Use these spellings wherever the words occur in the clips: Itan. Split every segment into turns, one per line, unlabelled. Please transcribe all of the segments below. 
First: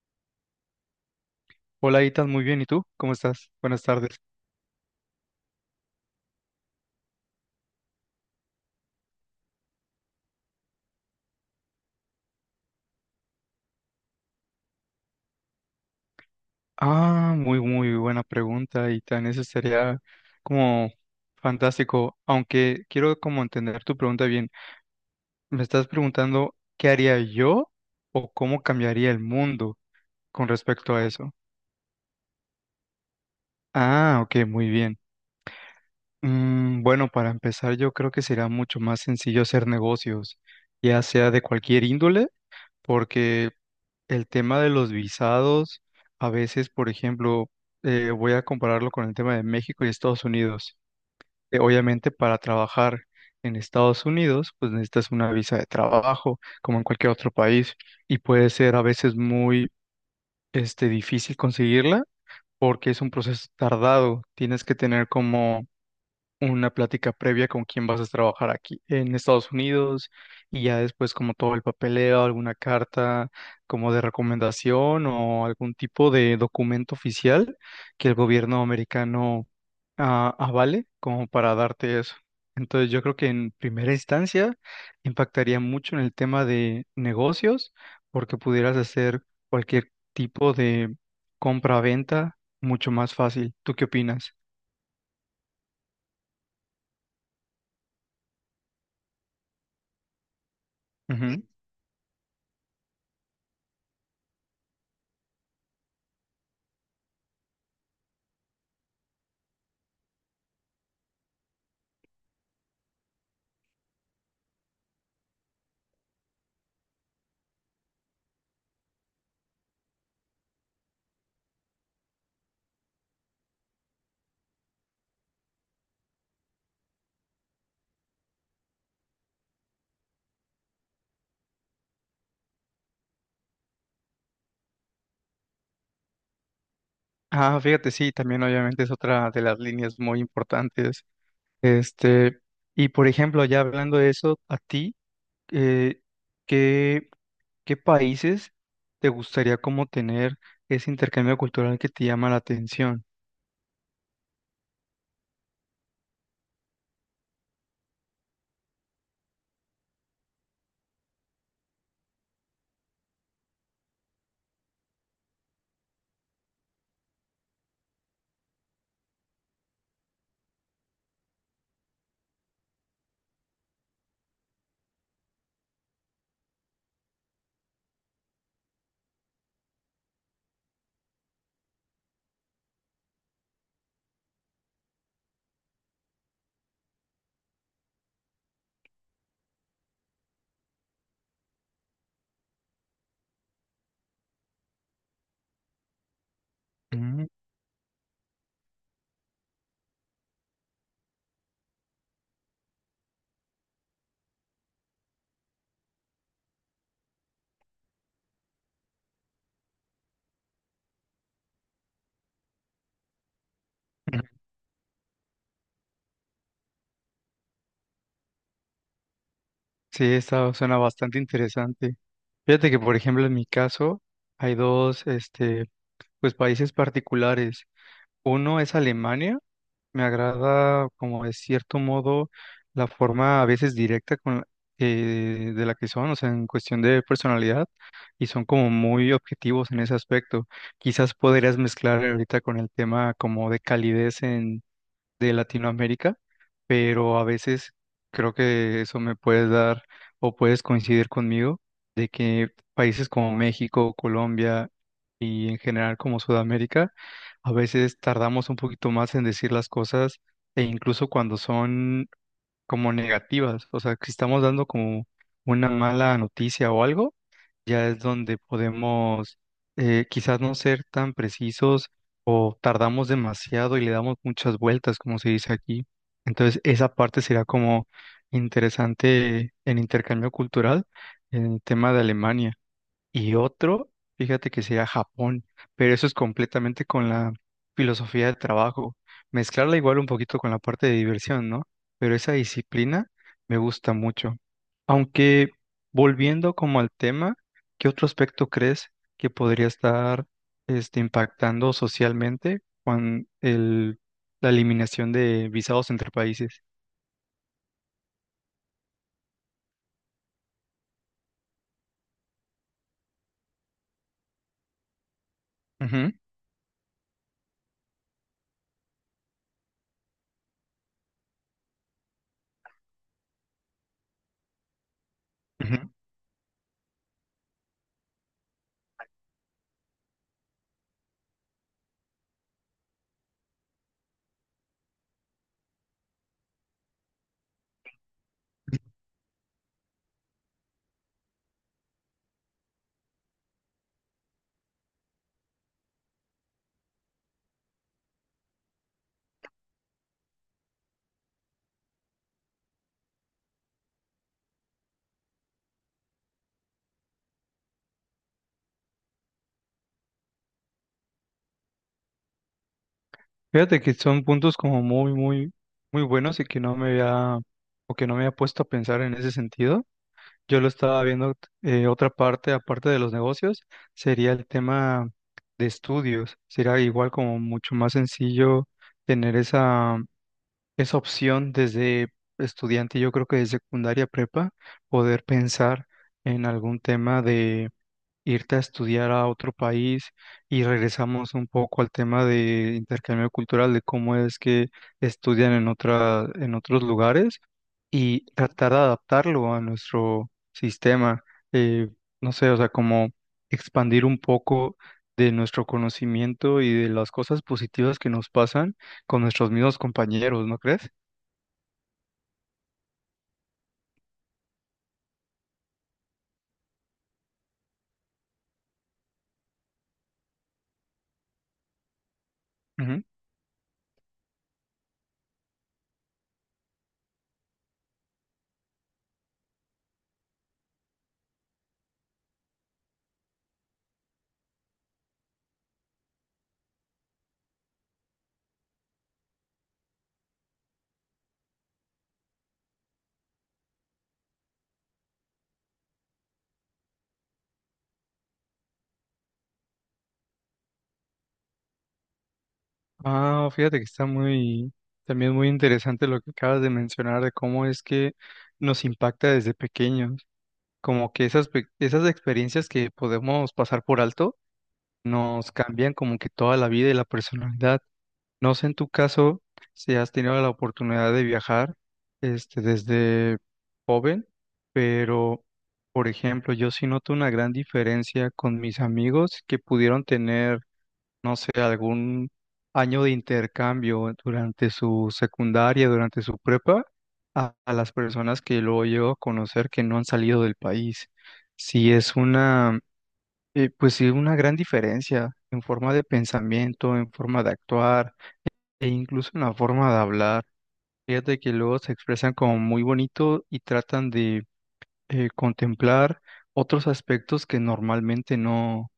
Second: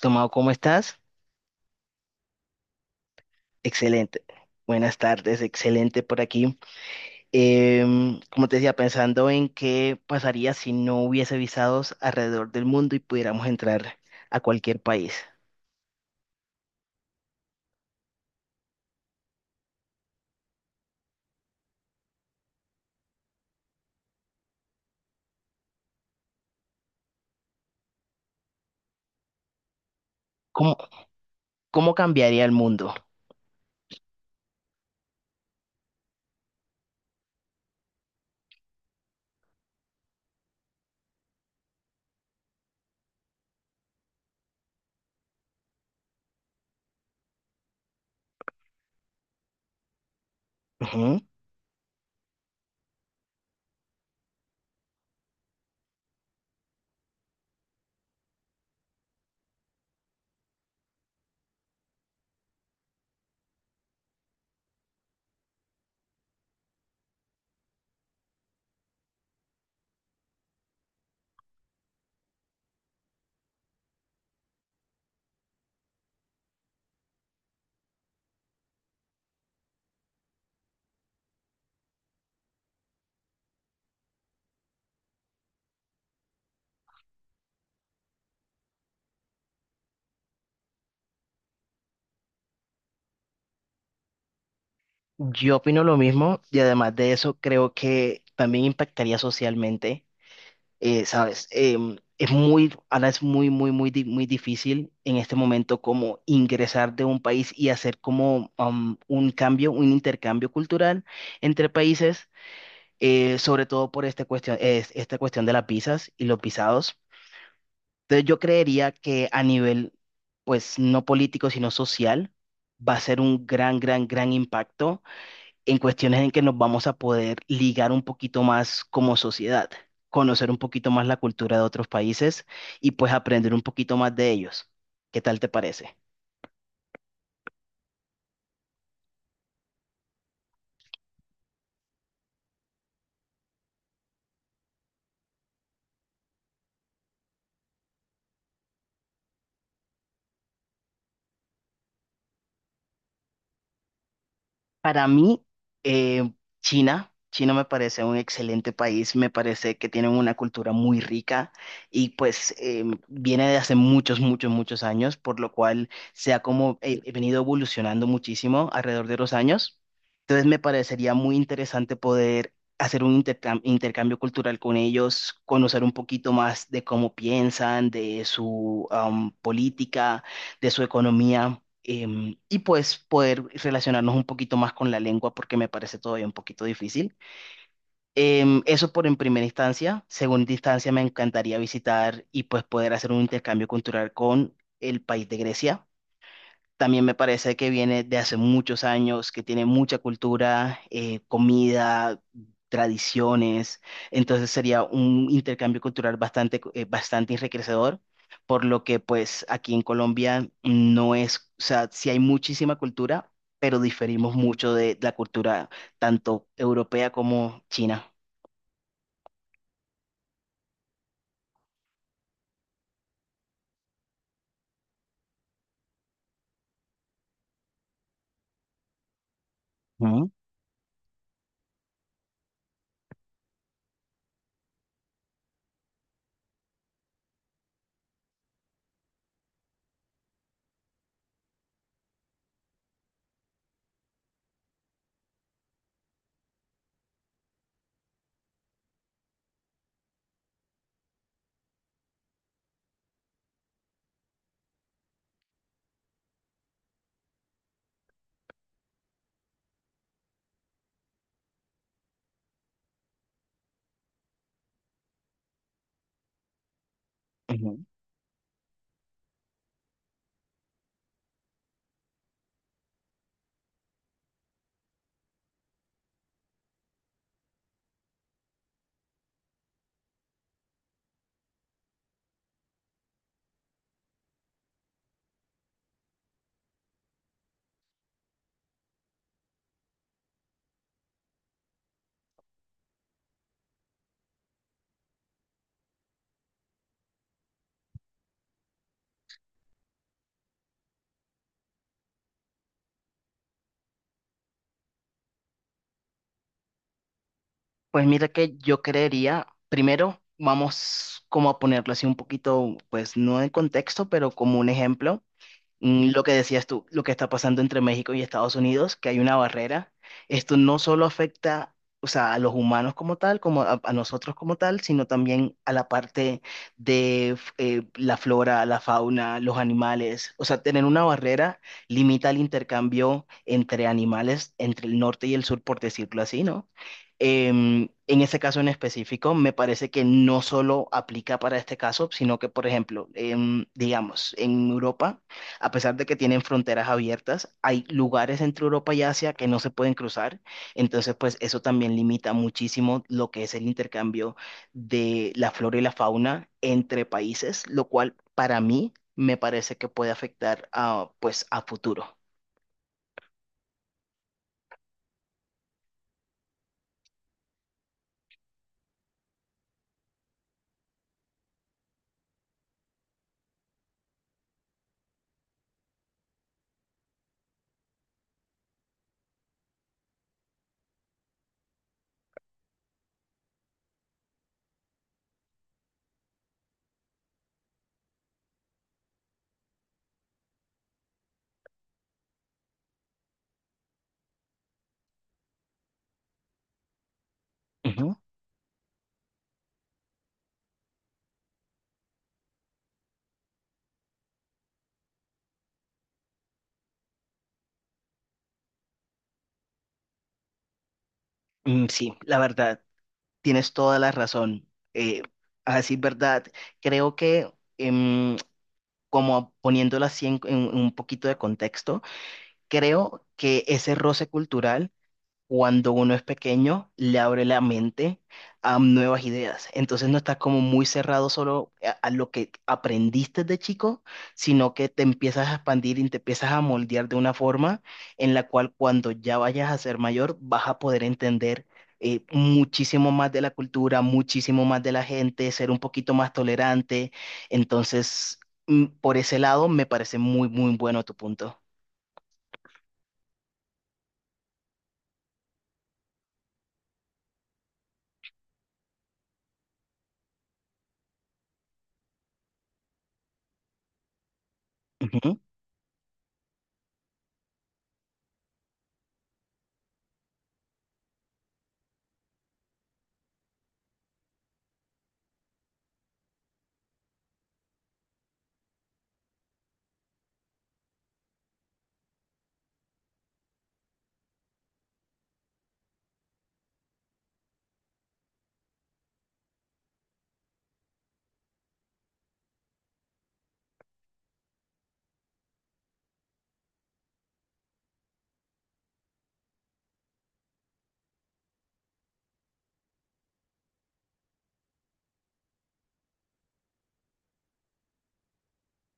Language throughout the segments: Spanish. Tomado, ¿cómo estás?
Hola, Itan, muy bien. ¿Y tú? ¿Cómo estás? Buenas tardes.
Excelente. Buenas tardes, excelente por aquí. Como te decía, pensando en qué pasaría si no hubiese visados alrededor del mundo y pudiéramos entrar a cualquier país.
Ah, muy, muy buena pregunta, Itan. Eso sería como fantástico, aunque quiero como entender tu pregunta bien. Me estás preguntando qué haría yo o cómo cambiaría el mundo con
¿Cómo,
respecto a eso.
cómo cambiaría el mundo?
Ah, ok, muy bien. Bueno, para empezar, yo creo que será mucho más sencillo hacer negocios, ya sea de cualquier índole, porque el tema de los visados, a veces, por ejemplo, voy a compararlo con el tema de México y Estados Unidos.
Ujú.
Obviamente, para trabajar en Estados Unidos, pues necesitas una visa de trabajo, como en cualquier otro país, y puede ser a veces muy, difícil conseguirla porque es un proceso tardado. Tienes que tener como una plática previa con quién vas a trabajar aquí en Estados Unidos, y ya después como todo el papeleo, alguna carta como de recomendación o algún tipo de documento oficial que el gobierno americano avale como para darte eso. Entonces yo creo que en primera instancia impactaría mucho en el tema de negocios porque pudieras hacer cualquier tipo de compra-venta mucho más fácil. ¿Tú qué opinas?
Yo opino lo mismo y además de eso creo que también impactaría socialmente,
Ujú.
¿sabes? Ahora es muy difícil en este momento, como ingresar de un país y hacer como un intercambio cultural entre países, sobre todo por esta cuestión, esta cuestión de las visas y los visados. Entonces yo creería que a nivel, pues no político, sino social, va a ser un gran, gran, gran impacto en cuestiones en que nos vamos a poder ligar un poquito más como sociedad, conocer un poquito más la cultura de otros países y pues aprender un poquito más de ellos. ¿Qué tal te parece?
Ah, fíjate, sí, también obviamente es otra de las líneas muy importantes. Este, y por ejemplo, ya hablando de eso, a ti, eh, ¿qué, qué países te gustaría como tener ese intercambio cultural que te llama la atención?
Para mí, eh, China me parece un excelente país, me parece que tienen una cultura muy rica y pues viene de hace muchos, muchos, muchos años, por lo cual se ha como venido evolucionando muchísimo alrededor de los años. Entonces me parecería muy interesante poder hacer un intercambio cultural con ellos, conocer un poquito más de cómo piensan, de su política, de su economía, y pues poder relacionarnos un poquito más con la lengua porque me parece todavía un poquito difícil. Eso por en primera instancia. Segunda instancia, me encantaría visitar y pues poder hacer un intercambio cultural con el país de Grecia. También me
Mm,
parece que viene de hace muchos años, que tiene mucha cultura, comida, tradiciones. Entonces sería un intercambio cultural bastante enriquecedor, por lo que pues aquí en Colombia no es, o sea, sí hay muchísima cultura, pero diferimos mucho de la cultura tanto europea como china.
sí, esta suena bastante interesante. Fíjate que, por ejemplo, en mi caso, hay dos, pues países particulares. Uno es Alemania. Me
Ujú,
agrada, como de cierto modo, la forma a veces directa de la que son, o sea, en cuestión de personalidad, y son como muy objetivos en ese aspecto. Quizás podrías mezclar ahorita con el tema como de calidez de Latinoamérica, pero a veces creo que eso me puedes dar o puedes coincidir conmigo de que países como México, Colombia y en general como Sudamérica, a veces tardamos un poquito más en decir las cosas, e incluso cuando son como negativas, o sea, que estamos dando como una mala noticia o algo,
ujú.
ya es donde podemos quizás no ser tan precisos, o tardamos demasiado y le damos muchas vueltas, como se dice aquí. Entonces, esa parte será como interesante en intercambio cultural en el tema de Alemania. Y otro, fíjate que sería Japón, pero eso es completamente con la filosofía de trabajo. Mezclarla igual un poquito con la parte de diversión, ¿no? Pero esa disciplina me gusta mucho. Aunque volviendo como al tema, ¿qué otro aspecto crees que podría estar impactando socialmente con la eliminación de visados entre países?
Pues mira que yo creería, primero vamos como a ponerlo así un poquito, pues no en contexto, pero como un ejemplo,
Ujú,
lo que decías tú, lo que está pasando entre México y Estados Unidos, que hay una barrera. Esto no solo afecta, o sea, a los humanos como tal, como a nosotros como tal, sino también a
ujú.
la parte de la flora, la fauna, los animales. O sea, tener una barrera limita el intercambio entre animales, entre el norte y el sur, por decirlo así, ¿no? En ese caso en específico, me parece que no solo aplica para este caso, sino que, por ejemplo, digamos, en Europa, a pesar de que tienen fronteras abiertas, hay lugares entre Europa y Asia que no se pueden cruzar. Entonces, pues eso también limita muchísimo lo que es el intercambio de la flora y la fauna entre países, lo cual para mí me parece que puede afectar a, pues, a futuro.
Fíjate que son puntos como muy, muy, muy buenos y que no me había, o que no me había puesto a pensar en ese sentido. Yo lo estaba viendo, otra parte, aparte de los negocios, sería el tema de estudios. Sería igual como mucho más sencillo tener esa opción desde estudiante, yo creo que de secundaria prepa, poder pensar en algún tema, irte a estudiar a otro país, y regresamos un poco al tema de intercambio cultural, de cómo es que estudian en otros lugares
Ujú.
y tratar de adaptarlo a nuestro sistema. eh, no sé, o sea, como expandir un poco de nuestro conocimiento y de las cosas positivas que nos pasan con nuestros mismos compañeros, ¿no crees?
Mm, sí, la verdad, tienes toda la razón. Eh, a decir verdad, creo que, em, como poniéndolo así en un poquito de contexto, creo que ese roce cultural, cuando uno es pequeño, le abre la mente a nuevas ideas. Entonces no estás como muy cerrado solo a lo que aprendiste de chico, sino que te empiezas a expandir y te empiezas a moldear de una forma en la cual cuando ya vayas a ser mayor vas a poder entender, muchísimo más de la cultura, muchísimo más de la gente, ser un poquito más tolerante. Entonces, por ese lado, me parece muy, muy bueno tu punto.
Ah, fíjate que está muy, también muy interesante lo que acabas de mencionar de cómo es que nos impacta desde pequeños, como que esas, esas experiencias que podemos pasar por alto, nos cambian como que toda la vida y la personalidad. No sé en tu caso si has tenido la oportunidad de viajar, desde joven, pero por ejemplo, yo sí noto una gran diferencia con mis amigos que pudieron tener, no sé, algún año de intercambio durante su secundaria, durante su prepa, a las personas que luego llego a conocer que no han salido del país. Sí es pues sí, una gran diferencia en forma de pensamiento, en forma de actuar, e incluso en la forma de hablar. Fíjate que luego se expresan como muy bonito y tratan de contemplar otros aspectos que normalmente no,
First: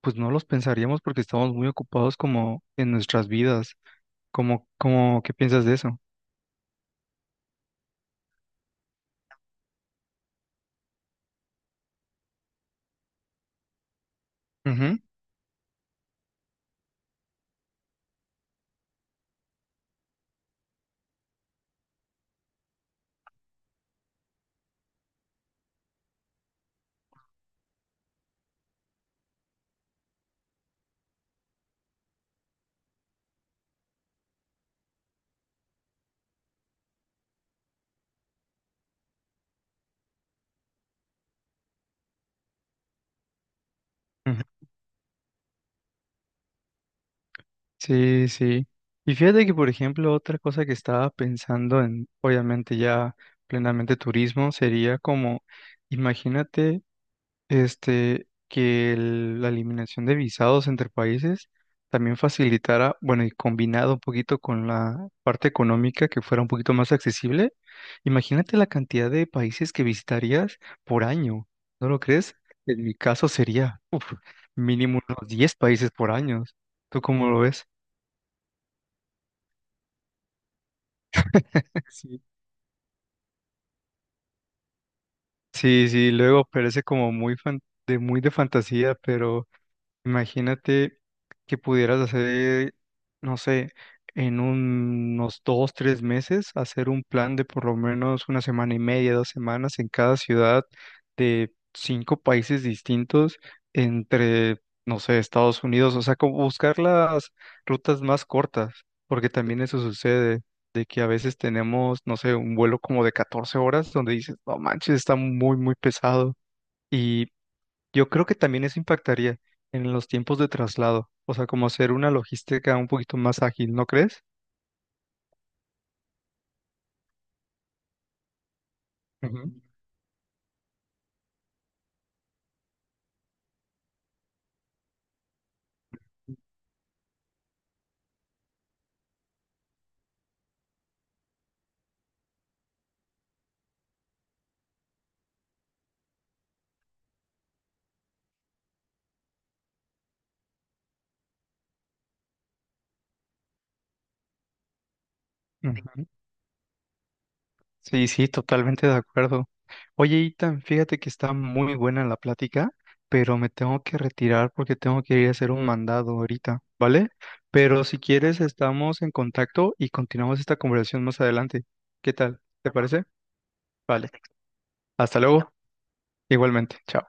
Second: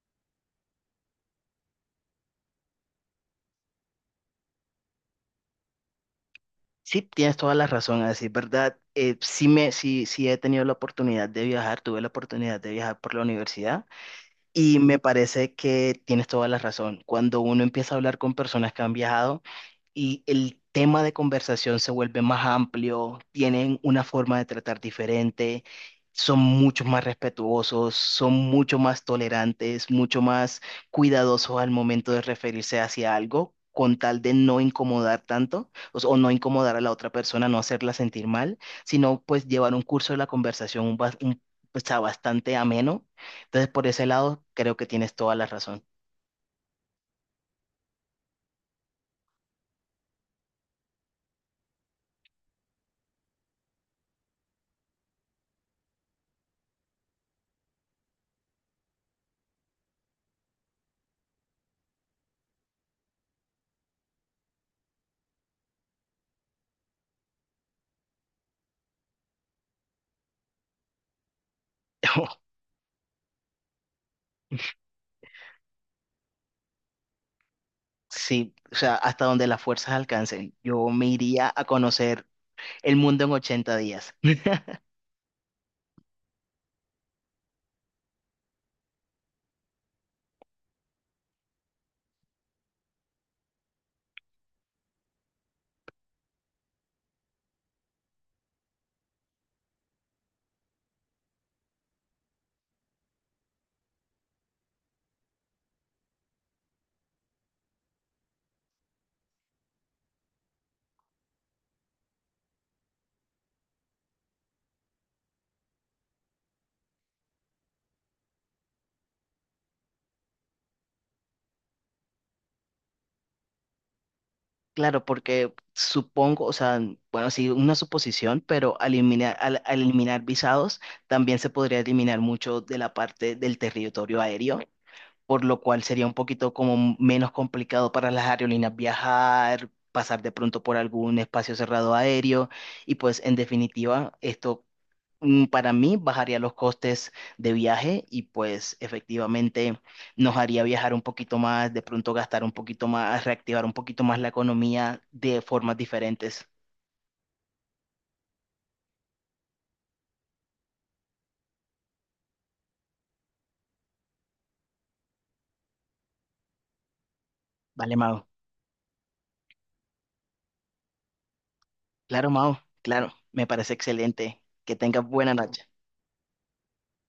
pues no los pensaríamos porque estamos muy ocupados como en nuestras vidas. Como, ¿qué piensas de eso?
Sí, tienes toda la razón, así es verdad. Sí, sí, sí he tenido la oportunidad de viajar, tuve la oportunidad de viajar por la universidad. Y me
Ujú,
parece que tienes toda la razón. Cuando uno empieza a hablar con personas que han viajado y el tema de conversación se vuelve más amplio, tienen una forma de tratar diferente, son mucho más respetuosos, son mucho más tolerantes, mucho más cuidadosos al momento de referirse hacia algo, con tal de no incomodar tanto o, o no incomodar a la otra persona, no hacerla sentir mal, sino pues llevar un curso de la conversación o sea, bastante ameno, entonces, por ese
ujú.
lado, creo que tienes toda la razón.
Sí, sí. Y fíjate que, por ejemplo, otra cosa que estaba pensando en, obviamente ya plenamente turismo, sería como, imagínate, que la eliminación de visados entre países también facilitara, bueno, y combinado un poquito con la parte económica que fuera un poquito más accesible, imagínate la cantidad de países que visitarías por año, ¿no lo crees? En mi caso sería, uf, mínimo unos 10 países por año. ¿Tú cómo lo ves?
Sí, o sea, hasta donde las fuerzas alcancen, yo me iría a
Sí.
conocer el mundo en 80 días.
Sí, sí, luego parece como muy de muy de fantasía, pero imagínate que pudieras hacer, no sé, en unos 2, 3 meses, hacer un plan de por lo menos una semana y media, 2 semanas en cada ciudad de 5 países distintos, entre, no sé, Estados Unidos, o sea, como buscar las rutas más cortas, porque también eso sucede, de que a veces tenemos, no sé, un vuelo como de 14 horas donde dices, no manches, está muy, muy pesado. Y yo creo que también eso impactaría en los tiempos de traslado, o sea, como hacer una logística un poquito más ágil, ¿no crees?
Claro, porque supongo, o sea, bueno, sí, una suposición, pero al eliminar,
Ujú.
al, al eliminar visados, también se podría eliminar mucho de la parte del territorio aéreo, por lo cual sería un poquito como menos complicado para las aerolíneas viajar, pasar de pronto por algún espacio cerrado aéreo, y pues en definitiva, esto, para mí bajaría los costes de viaje y pues efectivamente nos haría viajar un poquito más, de pronto gastar un poquito más, reactivar un poquito más la economía de formas
Ujú.
diferentes.
Sí, sí, totalmente de acuerdo. Oye, Itan, fíjate que está muy buena la plática, pero me tengo que retirar porque tengo que ir a hacer un mandado ahorita, ¿vale? Pero
Vale,
si
Mao.
quieres, estamos en contacto y continuamos esta conversación más adelante. ¿Qué
Claro,
tal?
Mao.
¿Te parece?
Claro, me parece
Vale.
excelente. Que tengas
Hasta
buena
luego.
noche.
Igualmente. Chao.